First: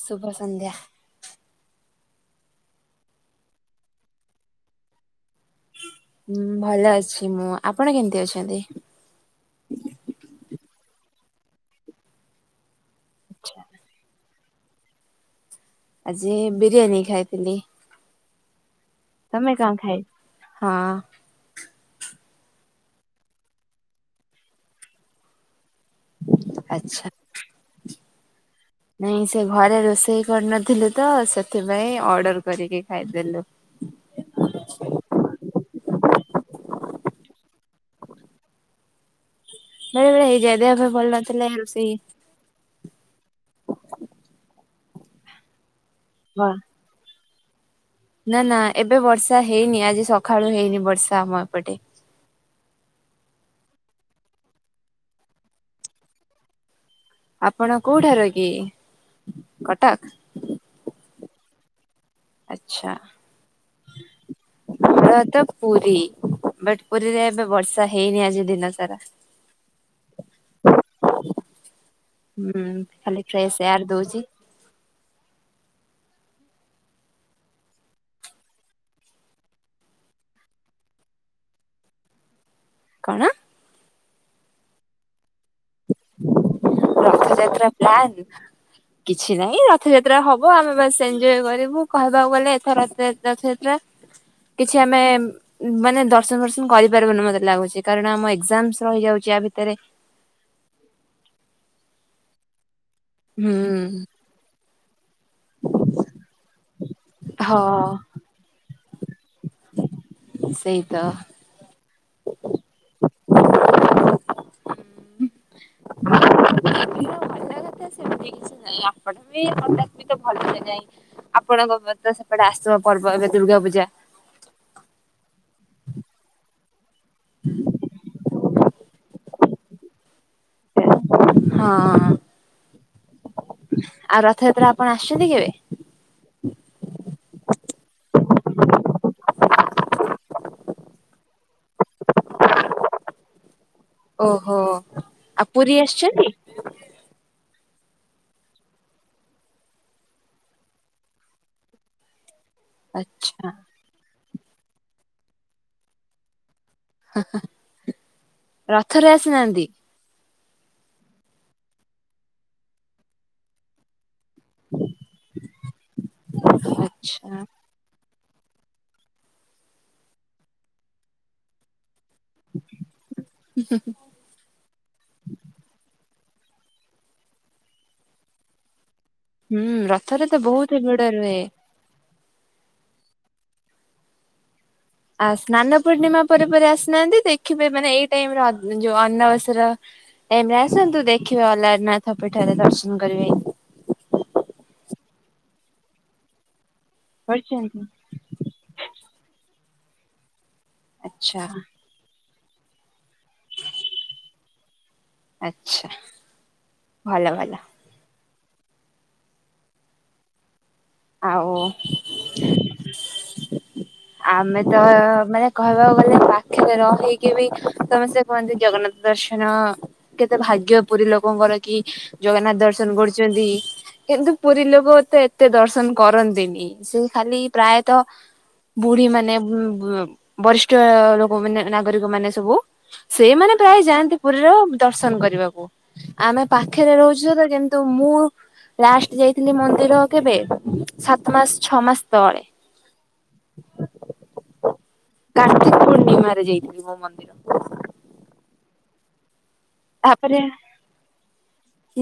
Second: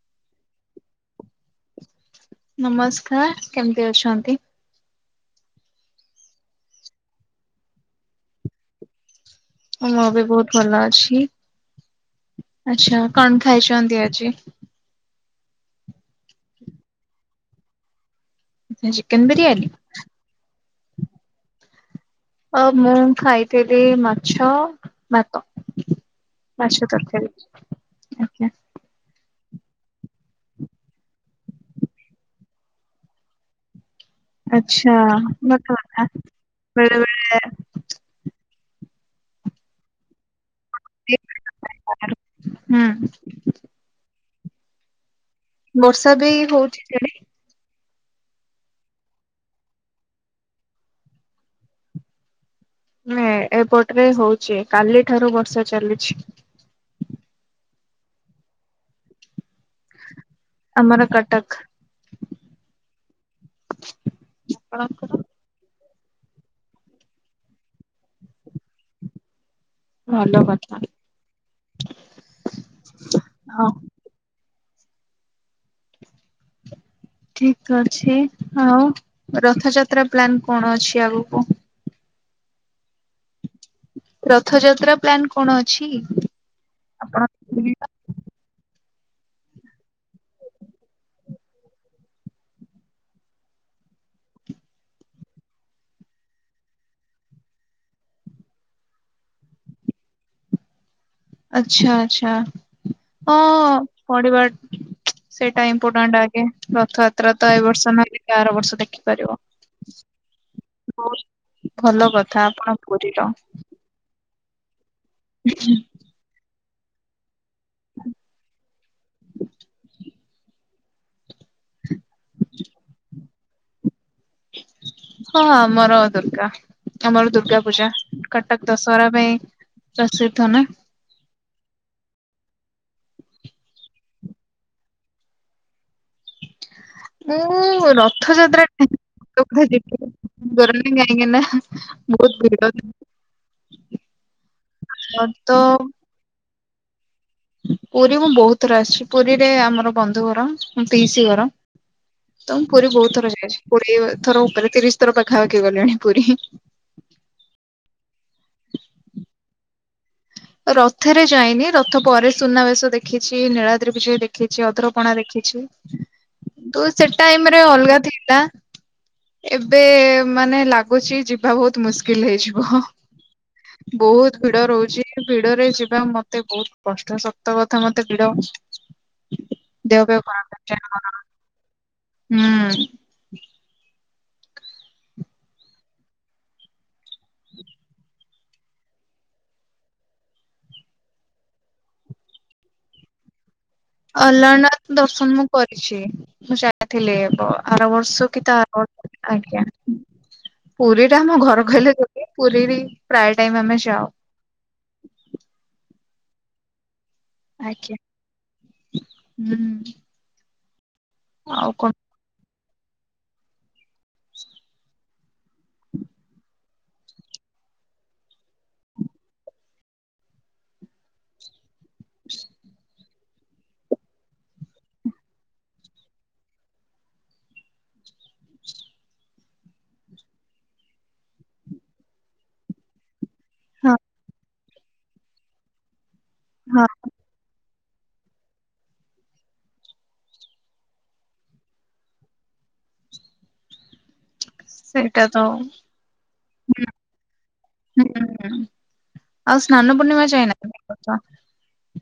ସୁଭସନ୍ଧ୍ୟା। ନମସ୍କାର କେମିତି ଅଛନ୍ତି? ହୁଁ ଭଲ ଅଛି ମୁଁ। ଆପଣ କେମିତି ଅଛନ୍ତି? ମୁଁ ବି ବହୁତ ଭଲ ଅଛି। ଆଛା କଣ ଖାଇଛନ୍ତି ଆଜି? ଆଜି ବିରିୟାନୀ ଖାଇଥିଲି। [unintelligible] ତମେ କଣ ଖାଇ ହଁ ଅ ମୁଁ ଖାଇଥିଲି ମାଛ ଭାତ। ମାଛ ଆଚ୍ଛା। ତରକାରୀ ଆଜ୍ଞା ନାଇଁ ସେ ଘରେ ରୋଷେଇ କରିନଥିଲୁ ତ ସେଥିପାଇଁ ଅର୍ଡର କରିକି ଖାଇଦେଲୁ। ଆଚ୍ଛା ସତ କଥା ବେଳେବେଳେ ବେଳେବେଳେ ହେଇଯାଏ ଦେହଫେହ ଭଲ ବେଳେ ନଥିଲେ ରୋଷେଇ ହୁଁ। ବର୍ଷା ବି ବ ହଉଛି। ସିଆଡେ? ନା ନା ଏବେ ବର୍ଷା ହେଇନି ଆଜି ସକାଳୁ ହେଇନି ବର୍ଷା ଆମ ଏପଟେ। ମେ ଏପଟରେ ହଉଚି କାଲି ଠାରୁ ବର୍ଷା ଚାଲିଛି। ଆପଣ କୋଉଠାରୁ କି କଟକ। ଆମର କଟକ। ଆଛା ଆପଣଙ୍କର [unintelligible] ପୁରୀ ବଟ ପୁରୀରେ ଏବେ ବର୍ଷା ହେଇନି ଆଜି ଦିନ ସାରା। ଭଲ [inaudible] କଥା ହୁଁ ଖାଲି ଫ୍ରେଶ ଏୟାର ହଁ ଦଉଛି। ଠିକ ତ ଅଛି ଆଉ ରଥଯାତ୍ରା ପ୍ଲାନ କଣ ଅଛି ଆଗକୁ? କଣ? ରଥଯାତ୍ରା ପ୍ଲାନ କଣ ଅଛି କି? [inaudible] ରଥଯାତ୍ରା ପ୍ଲାନ କିଛି ନାହିଁ ରଥଯାତ୍ରା ହବ ଆମେ ବାସ ଏନଜୟ କରିବୁ କହିବାକୁ ଗଲେ ଏଥରଥ ରଥଯାତ୍ରା କିଛି ଆମେ ମାନେ ଦର୍ଶନ ଫର୍ଶନ କରିପାରିବନୁ ମତେ ଲାଗୁଛି କାରଣ ଆମ ଏକ୍ଜାମସ ରହିଯାଉଛି ୟା ଭିତରେ। ଆଛା ଆଛା ହ ହୁଁ ପଡିବାର ସେଇଟା ଇମ୍ପୋର୍ଟାଣ୍ଟ ଆଗେ ରଥଯାତ୍ରା ତ ଏ ବର୍ଷ ହଁ ନହଲେ ଆର ବର୍ଷ ଦେଖିପାରିବ ସେଇ ତ ବହୁତ ଭଲ କଥା ଆପଣ ପୁରୀର [unintelligible] [inaudible] ଏଟା ସେମିତି କିଛି ନାହିଁ ଆପଣ ବି [unintelligible] ଆପଣଙ୍କ ପଟେ ସେପଟେ ଆସୁଥିବ ପର୍ବ ଏବେ ଦୁର୍ଗା ପୂଜା। ହଁ ଆମର ଦୁର୍ଗା ଆମର ଦୁର୍ଗା ପୂଜା କଟକ ଦଶହରା ପାଇଁ ପ୍ରସିଦ୍ଧ ନା। ହଁ ଆଉ ରଥଯାତ୍ରା ଆପଣ ଆସିଛନ୍ତି କେବେ? ମୁଁ ରଥଯାତ୍ରା [unintelligible] ଯାଇନି କାହିଁକି ନା ବହୁତ ଭିଡ଼ଥାଏ। ଓହୋ, ଆଉ ତ ପୁରୀ ଆସିଚନ୍ତି? ପୁରୀ ମୁଁ ବହୁତ ଥରେ ଆସିଛି, ପୁରୀରେ ଆମର ବନ୍ଧୁ ଘର, ମୋ ପିଇସି ଘର ତ ମୁଁ ପୁରୀ ବହୁତ ଥର ଆଚ୍ଛା ଯାଇଚି, କୋଡିଏ ଥର ଉପରେ, ତିରିଶ ଥର ପାଖାପାଖି ଗଲିଣି ପୁରୀ। ହାଁ ହାଁ, ରଥରେ ଆସିନାହାନ୍ତି? ରଥରେ ଯାଇନି, ରଥ ପରେ ସୁନାବେଶ ଦେଖିଛି, ନୀଳାଦ୍ରି ବିଜେ ଦେଖ ଦେଖିଚି ଅଦ୍ରପଣା ଦେଖିଚି, କିନ୍ତୁ ସେ ଆଚ୍ଛା ଟାଇମରେ ଅଲଗା ଥିଲା। ଏବେ ମାନେ ଲାଗୁଚି, ଯିବା ବହୁତ ମୁସ୍କିଲ ମୁସ୍କିଲି ହେଇଯିବ, ବହୁତ୍ ଭିଡ ରହୁଚି। ଭିଡରେ ଯିବା ମତେ ବହୁତ କଷ୍ଟ, ସତ କଥା ମତେ ଭିଡ ହୁଁ, ଦେହ ଫେହ ରଥରେ ତ ଖରାପ ବହୁତ ହି ହେଇଯାଏ। ଭିଡ ରୁହେ। ହୁଁ। ଆଉ ସ୍ନାନ ପୂର୍ଣ୍ଣିମା ପରେ ପରେ ଆସିନାହାନ୍ତି, ଦେଖିବେ ମାନେ ଏଇ ଟାଇମ ର ଅଧ ଯୋଉ ଅନ୍ନାବସର ଟାଇମ ରେ ଆସନ୍ତୁ, ଦେଖିବେ ଅଲାରନାଥ ପୀଠରେ ଦର୍ଶନ କରିବେ। ଅଲାରନାଥ ଦର୍ଶନ ମୁଁ କରିଚି, ମୁଁ ଯାଇଥିଲି କି ତା କରିଛନ୍ତି ଆର ବର୍ଷ, କି ତା ଆଜ୍ଞା, ପୁରୀ ରେ ଆମ ଆଚ୍ଛା ଘର କହିଲେ ଗୋ ପୁରୀ ବି, ପ୍ରାୟ ଟାଇମ୍ ଆମେ ଯାଉ। ଆଛା, ଭଲ ଭଲ। ଆାଜ୍ଞା ହୁଁ ଆଉ ଆମେ ତ, ମାନେ କହିବାକୁ ଗଲେ ପାଖରେ ରହିକି ବି, ତମେ ସେ କୁହନ୍ତି ଜଗନ୍ନାଥ ଦର୍ଶନ, କେତେ ଭାଗ୍ୟ ପୁରୀ ଲୋକଙ୍କର କି ଜଗନ୍ନାଥ ଦର୍ଶନ କରୁଚନ୍ତି କିନ୍ତୁ ପୁରୀ ଲୋକ ଏତେ ଏତେ ଦର୍ଶନ ଦର୍ଶନ କରନ୍ତିନି, ସେ ଖାଲି ପ୍ରାୟତଃ ବୁଢୀ ମାନେ, ବ -ବ-ବରିଷ୍ଠ ଲୋକ ମାନେ ନାଗରିକ ମାନେ ସବୁ ସେଇ ମାନେ ପ୍ରାୟ ହଁ ଯାଆନ୍ତି ପୁରୀର ଦର୍ଶନ କରିବାକୁ। ଆମେ ହଁ। ପାଖରେ ରହୁଚୁ ସତ କିନ୍ତୁ ମୁଁ ଲାଷ୍ଟ ଯାଇଥିଲି ମନ୍ଦିର କେବେ ସାତ ମାସ ଛଅ ମାସ ତଳେ। ସେଇଟା ତ ରାକ୍ଷି ପୂର୍ଣ୍ଣିମାରେ ଯାଇଥିଲି ମୁଁ ମନ୍ଦିର। ହୁଁ, ଆଉ ସ୍ନାନ ପୂର୍ଣ୍ଣିମାରେ ତାପରେ ଯାଇନ [unintelligible]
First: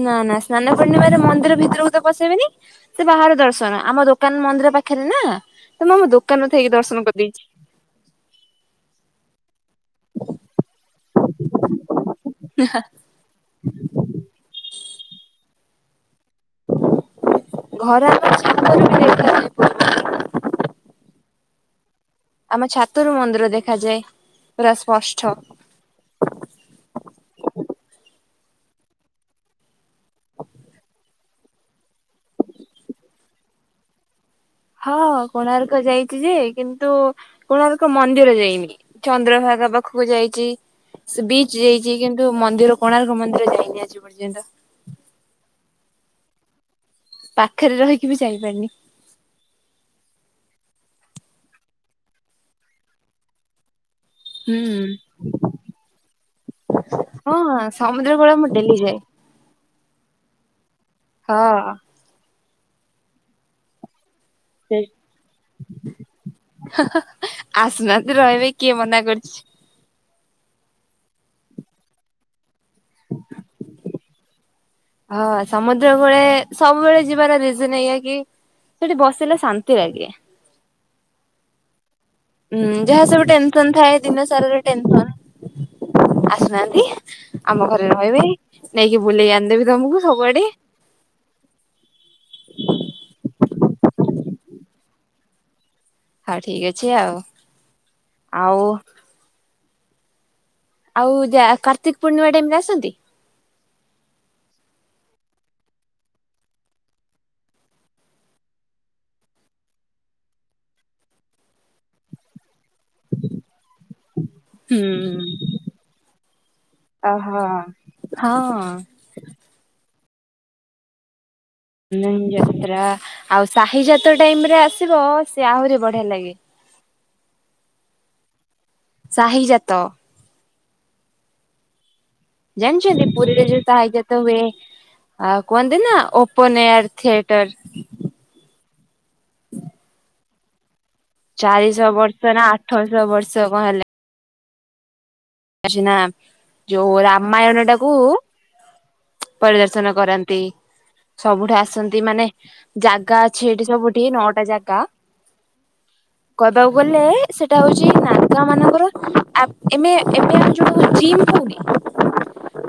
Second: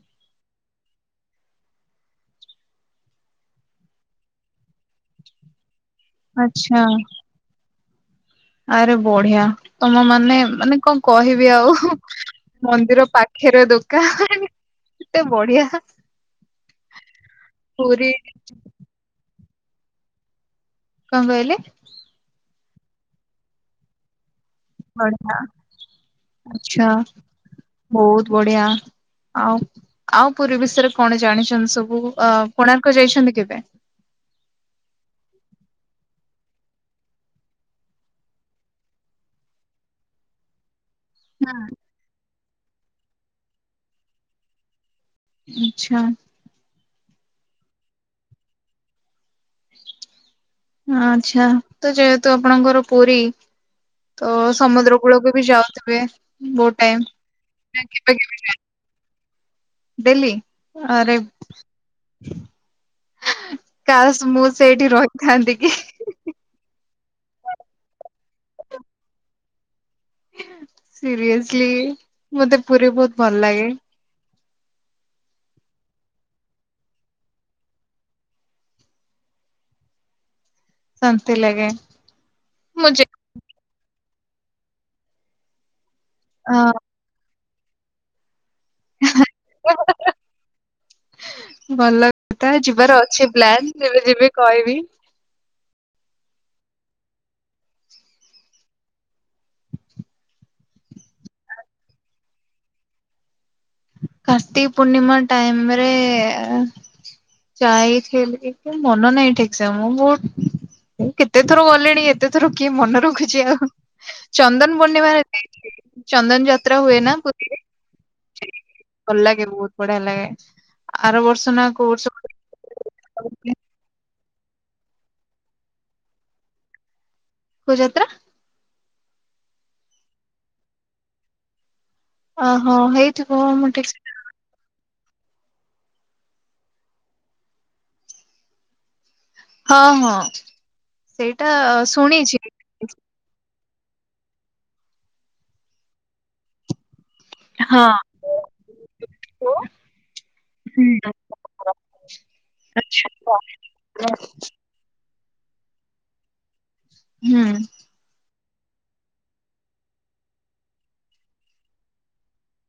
ନା ନା, ସ୍ନାନ ପୂର୍ଣ୍ଣିମାରେ ମନ୍ଦିର ଭିତରକୁ ତ ପସେଇବେନି। ସେ ବାହାରେ ଦର୍ଶନ, ଆମ ଦୋକାନ ମନ୍ଦିର ପାଖରେ ନା, ତ ମୁଁ ଆମ ଦୋକାନରୁ ଥାଇକି ଆଚ୍ଛା ଦର୍ଶନ କରିଦେଇଚି। ଆରେ ବଢିଆ, ତମ ମାନେ, ମାନେ କଣ କହିବି ଆଉ, ମନ୍ଦିର ପାଖ ଖିରେ ଦୋକାନ। କେତେ ବଢିଆ। ପୁରୀ ଘର [unintelligible] କଣ କହିଲେ? ଆମ ଛାତରୁ ମନ୍ଦିର ଦେଖାଯାଏ। ପୁରା ସ୍ପଷ୍ଟ ବଢିଆ। ଆଛା, ବହୁତ ବଢିଆ, ଆଉ ଆଉ ପୁରୀ ବିଷୟରେ କଣ ଜାଣିଛନ୍ତି ସବୁ? ଅ କୋଣାର୍କ ଯାଇଛନ୍ତି କେବେ? ହଁ, କୋଣାର୍କ ଯାଇଚି ଯେ, କିନ୍ତୁ କୋଣାର୍କ ମନ୍ଦିର ଯାଇନି। ଚନ୍ଦ୍ରଭାଗା ପାଖକୁ ଯାଇଚି। ସେ ବିଚ ଯାଇଚି କିନ୍ତୁ ମନ୍ଦିର କୋଣାର୍କ ମନ୍ଦିର ଯାଇନି ଆଜି ପର୍ଯ୍ୟନ୍ତ। ଆଛା। ପାଖରେ ରହିକି ବି ଯାଇପାରିନି। ଆଛା, ତ ଯେହେତୁ ଆପଣଙ୍କର ପୁରୀ ଅ ହୁଁ। ସମୁଦ୍ର କୂଳକୁ ବି ଯାଉଥିବେ ବହୁତ ଟାଇମ। ନା କେବେ କେବେ ଯାଆ ବୁଲି ଯାଏ। ଡେଲି ଆରେ ହଁ କାଶ୍ ମୁଁ ସେଇଠି ରହିଥାନ୍ତି କି? ଆସୁନାହାନ୍ତି ରହିବେ କିଏ ମନା କରୁଚି। ସିରିଏସଲି ମତେ ପୁରୀ ବହୁତ ଭଲ ଲାଗେ। ହଁ ସମୁଦ୍ର କୂଳେ ସବୁବେଳେ ଯିବାର ରିଜନ ଏଇଆ କି ସେଠି ବସିଲେ ଶାନ୍ତି ଲାଗେ। ଶାନ୍ତି ଲଗେ। ହୁଁ ଯାହା ସବୁ ଟେନସନ ଥାଏ ଦିନ ସାରାର ଟେନସନ। ହଁ ଆସୁନାହାନ୍ତି। ଆମ ଘରେ ରହିବେ। ନେଇକି ବୁଲେଇ ଆଣିଦେବି ତମକୁ ସବୁଆଡେ। ଭଲଥା ଯିବାର ଅଛି ପ୍ଲାନ୍ ଯେବେ ଯିବି କହିବି। ଆ ଠିକ ଅଛି ଆଉ। ଆଉ ଆଉ ଯା କାର୍ତ୍ତିକ ପୂର୍ଣ୍ଣିମା ଟାଇମ ରେ ଆସନ୍ତି? କାର୍ତ୍ତିକ ପୂର୍ଣ୍ଣିମା ଟାଇମରେ ଯାଇଥିଲି କି ମନ ନାହିଁ ଠିକ ସେ ମୁଁ ବହୁତ୍ ମୁଁ କେତେ ଥର ଗଲେଣି। ଏତେ ଥର କିଏ ମନ ରଖ୍ ରଖୁଚି ଆଉ। ଚନ୍ଦନ ପୂର୍ଣ୍ଣିମା ରେ ହୁଁ। ଯାଇଥିଲି। ଚନ୍ଦନ ଯାତ୍ରା ହୁଏ ନା ଓହୋ ପୁରୀରେ। ହଁ। ଭଲ ଲାଗେ ବହୁତ ବଢିଆ ଲାଗେ। ଆର ବର୍ଷ ନା କୋଉ ବର୍ଷ [inaudible] ଗୋଟେ ଯାତ୍ରା ଆଉ ସାହି ଯାତ୍ରା ଟାଇମ ରେ ଆସିବ ସେ ଆହୁରି ବଢିଆ ଲାଗେ। କୁ ଯାତ୍ରା? ସାହି ଜାତ। ଓହୋ ଜାଣିଚନ୍ତି ହେଇଥିବ ପୁରୀରେ ଯଉ ମୁଁ ଠିକ ସାହି ସେ ଯାତ ଅ ହୁଏ ଆ କୁହନ୍ତି ନା ଓପନ ଏୟାର ଥିଏଟର। ହଁ ହଁ। ସେଇଟା ଚାରିଶହ ବର୍ଷ ଶୁଣିଛି। ନା ଆଠଶହ ବର୍ଷ କଣ ହେଲେ ଅଛି ନା ଯୋଉ ରାମାୟଣ ହଁ। ଟାକୁୁ ପରିଦର୍ଶନ କରନ୍ତି। ହୁଁ ସବୁଠି ଆସନ୍ତି। ମାନେ ଆଚ୍ଛା ଜାଗା ହୁଁ। ଅଛି ଏଠି ସବୁଠି ନଅଟା ଜାଗା କଦବାକୁ ଗଲେ ସେଟା ହଉଚି ନାଗା ମାନଙ୍କର ଆ ଏମ ଏ ଏବେ ଆମେ ଯୋଉଟା କୁ ଜିମ୍ କହୁନି,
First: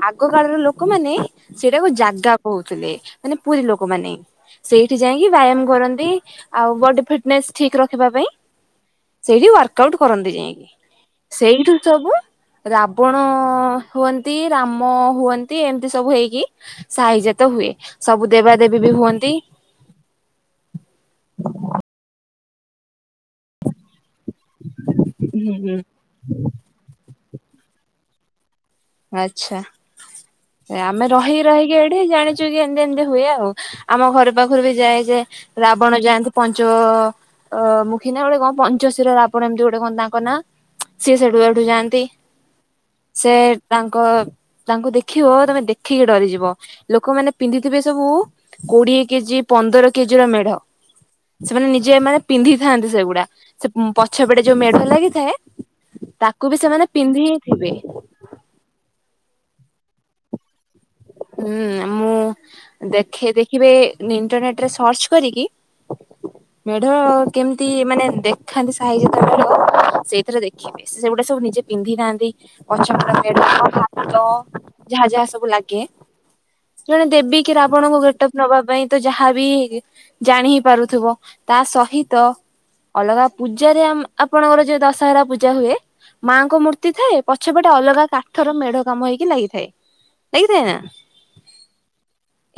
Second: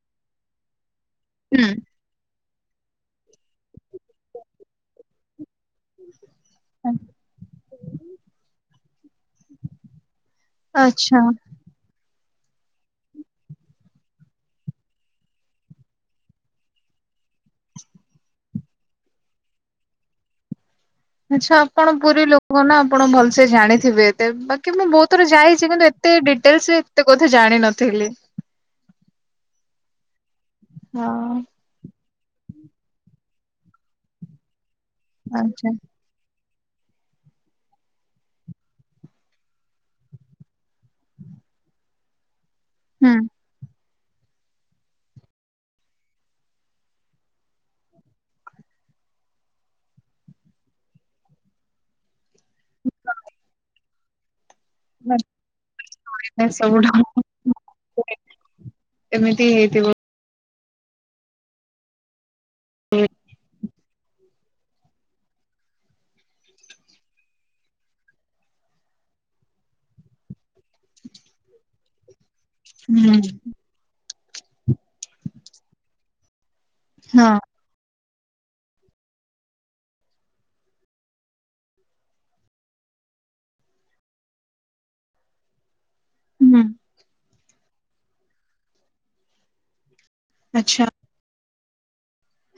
ଆଗ କାଳର ଲୋକମାନେ ହୁଁ ସେଇଟାକୁ ଜାଗା କହୁଥିଲେ। ମାନେ ପୁରୀ ଲୋକମାନୋନ ସେଇଠି ଯାଇକି ବ୍ୟାୟାମ କରନ୍ତି। ଆଉ ବଡି ଫିଟନେସ ଠିକ ରଖିବା ପାଇଁ ସେଇଠି ୱାର୍କ ଆଉଟ କରନ୍ତି ଯାଇକି। ଆଚ୍ଛା ସେଇଠୁ ସବୁ ରାବଣ ହୁଅନ୍ତି ରାମ ହୁଅନ୍ତି ଏମିତି ସବୁ ହେଇକି ସାହି ଜାତ ତ ହୁଏ। ସବୁ ଦେବା ଦେବୀ ବି ହୁଅନ୍ତି। ଆଛା ଆପଣ ପୁରୀ ଲୋକ ନା ଆପଣ ଭଲସେ ଜାଣିଥିବେ ଏତେ। ବାକି ମୁଁ ବହୁତ ଥର ହୁଁ ଯାଇଚି ହୁଁ କିନ୍ତୁ ତେ ଡିଟେଲସରେ ଏତେ କଥା ଜାଣିିନଥିଲି। ଆଛା ଆମେ ରହି ହଁ ରହିକି ଏଠି ଜାଣିଚୁ ଯେ ଏମିତି ଏମିତି ହୁଏ ଆଉ। ଆମ ଘର ପାଖରୁ ବି ଯାଏ ଯେ ଆଚ୍ଛା ରାବଣ ଯାଆନ୍ତି ପଞ୍ଚ ଅ ମୁଖୀ ନା ଗୋଟେ କଣ ପଞ୍ଚଶିର ରାବଣ ଏମତି ଗୋଟେ କଣ ତାଙ୍କ ନା। ସିଏ ସେଠୁ ଏଠୁ ଯାଆନ୍ତି। ସେ ତାଙ୍କ ତାଙ୍କୁ ଦେଖିବ ତମେ ଦେଖିକି ଡରିଯିବ। ଲୋକମାନେେ ପିନ୍ଧିଥିବେ ସବୁ କୋଡିଏ କେଜି ପନ୍ଦର କେଜି ର ମେଢ। ସେମାନେ ନିଜେ ମାନେ ପିନ୍ଧିଥାନ୍ତି ସେଗୁଡା ସେ ପଛ ପେଟେ ଯୋଉ ମେଢ ହେ ହୁଁ। ଲାଗିଥାଏ ଏ ତାକୁ ବି ସବୁ ସେମାନେ ଢ- ପିନ୍ଧି ହି ଥିବେ। ଏମିତି ହେଇ ହୁଁ ମୁଁ ଦେଖେ ଦେଖିବେ ଇଣ୍ଟରନେଟ ସର୍ଚ୍ଚ କରିକି ମେଢ କେମିତି ମାନେ ଦେଖାନ୍ତି ସାହିରେ ତମର ସେଇଥିରେ ସେଗୁଡା ସବୁ ନିଜେ ପିନ୍ଧି ନାହାନ୍ତି। ହୁଁ ପଛରେଢ ଭାତ ଯାହା ଯାହା ସବୁ ଲାଗେ [inaudible] ଜଣେ ହଁ ଦେବୀ କି ରାବଣଙ୍କୁ ଭେଟ ନବା ପାଇଁ ତ ଯାହାବି ଜାଣି ହି ପାରୁଥିବ ତା ସହିତ ଅଲଗା ପୂଜାରେ ଆପଣଙ୍କର ଯୋଉ ଦଶହରା ପୂଜା ହୁଏ। ମାଆଙ୍କ ହୁଁ ମୂର୍ତ୍ତି ଥାଏ ପଛେପଟେ ଅଲଗା କାଠର ମେଢ କାମ ହେଇକି ଲାଗିଥାଏ। ଲାଗିଥାଏ ନା? ଆଚ୍ଛା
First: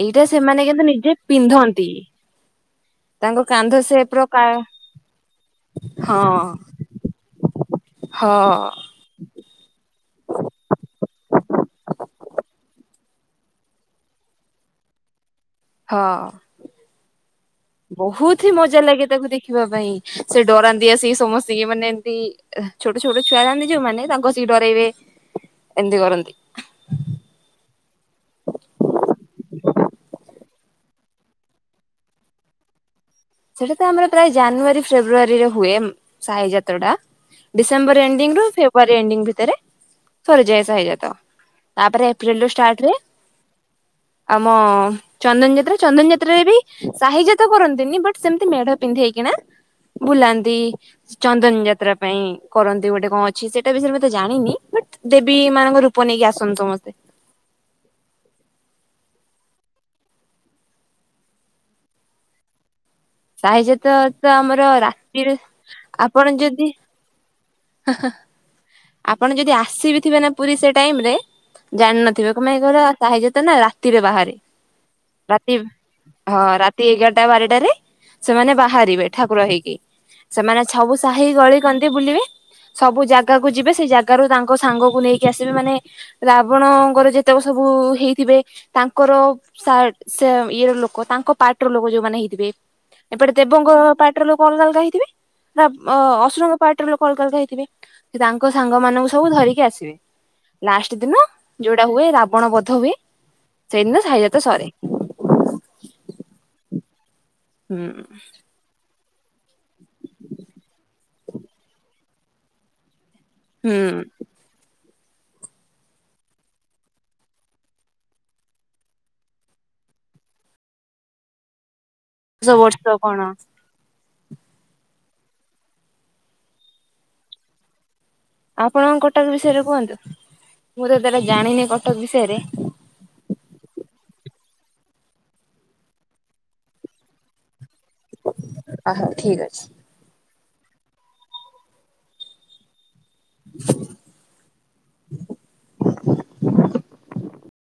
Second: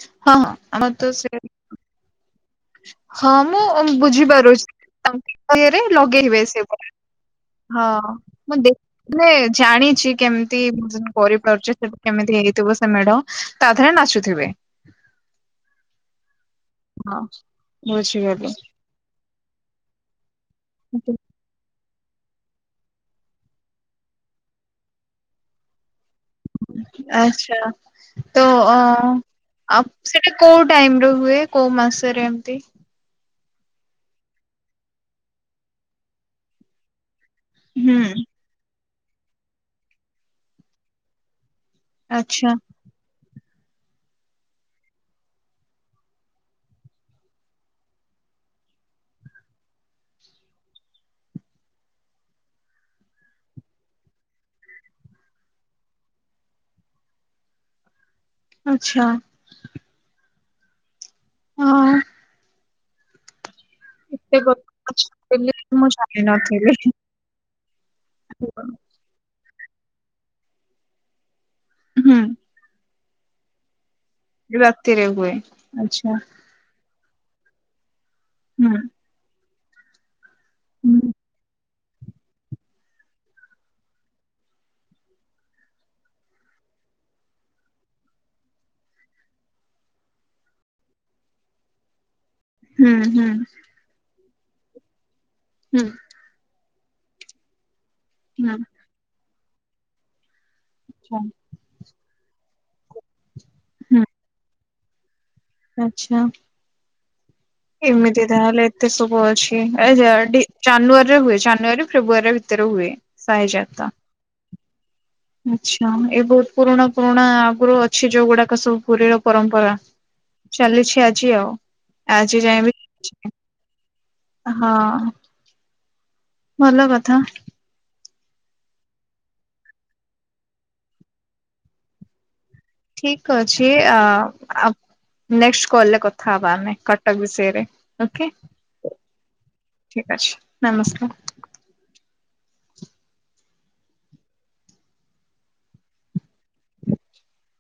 ଏଇଟା ହଁ ହଁ ସେମାନେ କିନ୍ତୁ ଆମର ତ ନିଜେ ସେ ପିନ୍ଧନ୍ତି। ହଁ ତାଙ୍କ ମୁଁ କାନ୍ଧ ସେପ୍ ର କା ବୁଝିପାରୁଛି ତାଙ୍କ [inaudible] ହଁ ହଁ ହଁ ମୁଁ ଦେଖି ମାନେ ଜାଣିଛି କେମିତି ମୁଁ କରିପାରୁଛି ସବୁ କେମିତି ହେଇଥିବ ସେ ମେଢ଼। ତା ଦେହରେ ନାଚୁଥିବେ। ହଁ ହଁ ବହୁତ ହିଁ ବୁଝିଗଲି। ମଜା ଲାଗେ ତାକୁ ଦେଖିବା ପାଇଁ। ସେ ଡରାନ୍ତିି ଆସିକି ସମସ୍ତି ଙ୍କି ମାନେ ଏମତି ଛୋଟ ଛୋଟ ଛୁଆ ଯାଆନ୍ତି ଯୋଉମାନେ ତାଙ୍କୁ ଆସିକି ଡରେଇବେ ଏମିତି କରନ୍ତି। ଆଚ୍ଛା ତ ଅ ଆଉ ସେଟା କୋଉ ଟାଇମ୍ ର ହୁଏ କୋଉ ମାସରେ ଏମତି? ସେଟା ତ ଆମର ପ୍ରାୟ ଜାନୁଆରୀ ଫେବୃୟାରୀ ରେ ହୁଏ ସାହି ଯାତ୍ରା ଟା। ହୁଁ ଡିସେମ୍ବର ଏଣ୍ଡିଙ୍ଗ ରୁ ଫେବୃଆାରୀ ଏଣ୍ଡିଙ୍ଗ ଭିତରେ ସରିଯାଏ ସାଧାରଣତଃ ତାପରେ ଏପ୍ରିଲ ରୁ ଆଚ୍ଛା ଷ୍ଟାର୍ଟ ହୁଏ। ଆମ ଚନ୍ଦନ ଯାତ୍ରା ଚନ୍ଦନ ଯାତ୍ରାରେ ବି ସାହିଜାତ କରନ୍ତି ବଟ୍ ସେମିତି ମେଢ ପିନ୍ଧେଇକିନା ବୁଲାନ୍ତି। ଚନ୍ଦନ ଯାତ୍ରା ପାଇଁ କରନ୍ତି ଗୋଟେ କଣ ଅଛି ସେଇଟା ବିଷୟରେତେ ଜାଣିନି ବଟ୍ ଦେବୀ ମାନଙ୍କ ରୂପ ନେଇକି ଆସନ୍ତି ସମସ୍ତେ। ଆଚ୍ଛା। ହଁ। ସାହିଜାତ ତ ଏତେ ଗରମ ଆମର ଅଛି ରାତିରେ ବୋଲି ମୁଁ ଆପଣ ଯଦି ଜାଣିନଥିଲି। ହଁ ହଁ। ହଁ [inaudible] ଆପଣ ଯଦି ଆସିବି ଥିବେ ନା ପୁରୀ ସେ ଟାଇମ୍ ରେ ଜାଣିନଥିବେ କଣ ପାଇଁ କହିଲ ସାହିଯାତ୍ରା ଟା ନା ରାତିରେ ବାହାରେ। ରାତିରେ ହୁଏ ରାତି ଆଚ୍ଛା। ହଁ ରାତି ଏଗାରଟା ବାରଟାରେ ସେମାନେ ହୁଁ। ବାହାରିବେ ଠାକୁର ହେଇକି‌। ସେମାନେ ସବୁ ହୁଁ ସାହି ଗଳି କନ୍ଦି ବୁଲିବେ ସବୁ ଜାଗାକୁ ଯିବେ ସେଇ ଜାଗାରୁ ତାଙ୍କ ସାଙ୍ଗକୁ ନେଇକି ଆସିବେ ମାନେ ରାବଣ ଙ୍କର ଯେତେକ ସବୁ ହେଇଥିବେ। ତାଙ୍କର ଇଏ ର ଲୋକ ତାଙ୍କ ପାର୍ଟି ର ଲୋକ ଯୋଉମାନେ ହେଇଥି ବେ ହୁଁ ହୁଁ ଏପଟେ ଦେବଙ୍କ ପାଟ୍ ର ଲୋକ ଅଲଗା ଅଲଗା ହେଇଥିବେ ନା ହୁଁ ଅସୁର କ ପାଟ୍ ର ଲୋକ ଅଲଗା ଅଲଗା ହେଥିବେ ସେ ତାଙ୍କ ସାଙ୍ଗ ମାନଙ୍କୁ ସବୁ ଧରିକି ଆସିବେ। ଲାଷ୍ଟ ଦିନ ଯୋଉଟା ହୁଏ ରାବଣ ବଧ ହୁଏ। ସେଇଦିନ ସାଇଜାତ ସରେ। ଆଛା। ହୁଁ। ଏମିତି ତାହାଲେ। ଏତେ ସବୁ ଅଛି। ଏ ଜାର୍ଟି ଜାନୁଆରୀରେ ହୁଏ। ଜାନୁଆରୀରୁ ଫେବୃଆରୀ ଭିତରେ ହୁଏ। ସାହି ହୁଁ ଜାତ। ଆଛା ଏ ବହୁତ ପୁରୁଣା ପୁରୁଣା ଆଗରୁ ଅଛି ଯୋଉ ଗୁଡାକ ସବୁ ପୁରୀର ପରମ୍ପରା। ଚାଲିଛି ଆଜି ଆଉ। ଆଜି ଦଶ ଯାଏବି ବର୍ଷ କଣ ଚାଲିଛି। ହଁ ଭଲ କଥା। ଆପଣଙ୍କ କଟକ ବିଷୟରେ କୁହନ୍ତୁ। ମୁଁ ତ ତେଟା ଜାଣିନି କଟକ ବିଷୟରେ। ଠିକ ଅଛି ଆ ଆପ ନେକ୍ସଟ କଲରେ କଥା ହବା ଆମେ କଟକ ବିଷୟରେ। ଓକେ ଆ ହଉ ଠିକ ଅଛି। ଠିକ୍ ଅଛି ନମସ୍କାର। [unintelligible]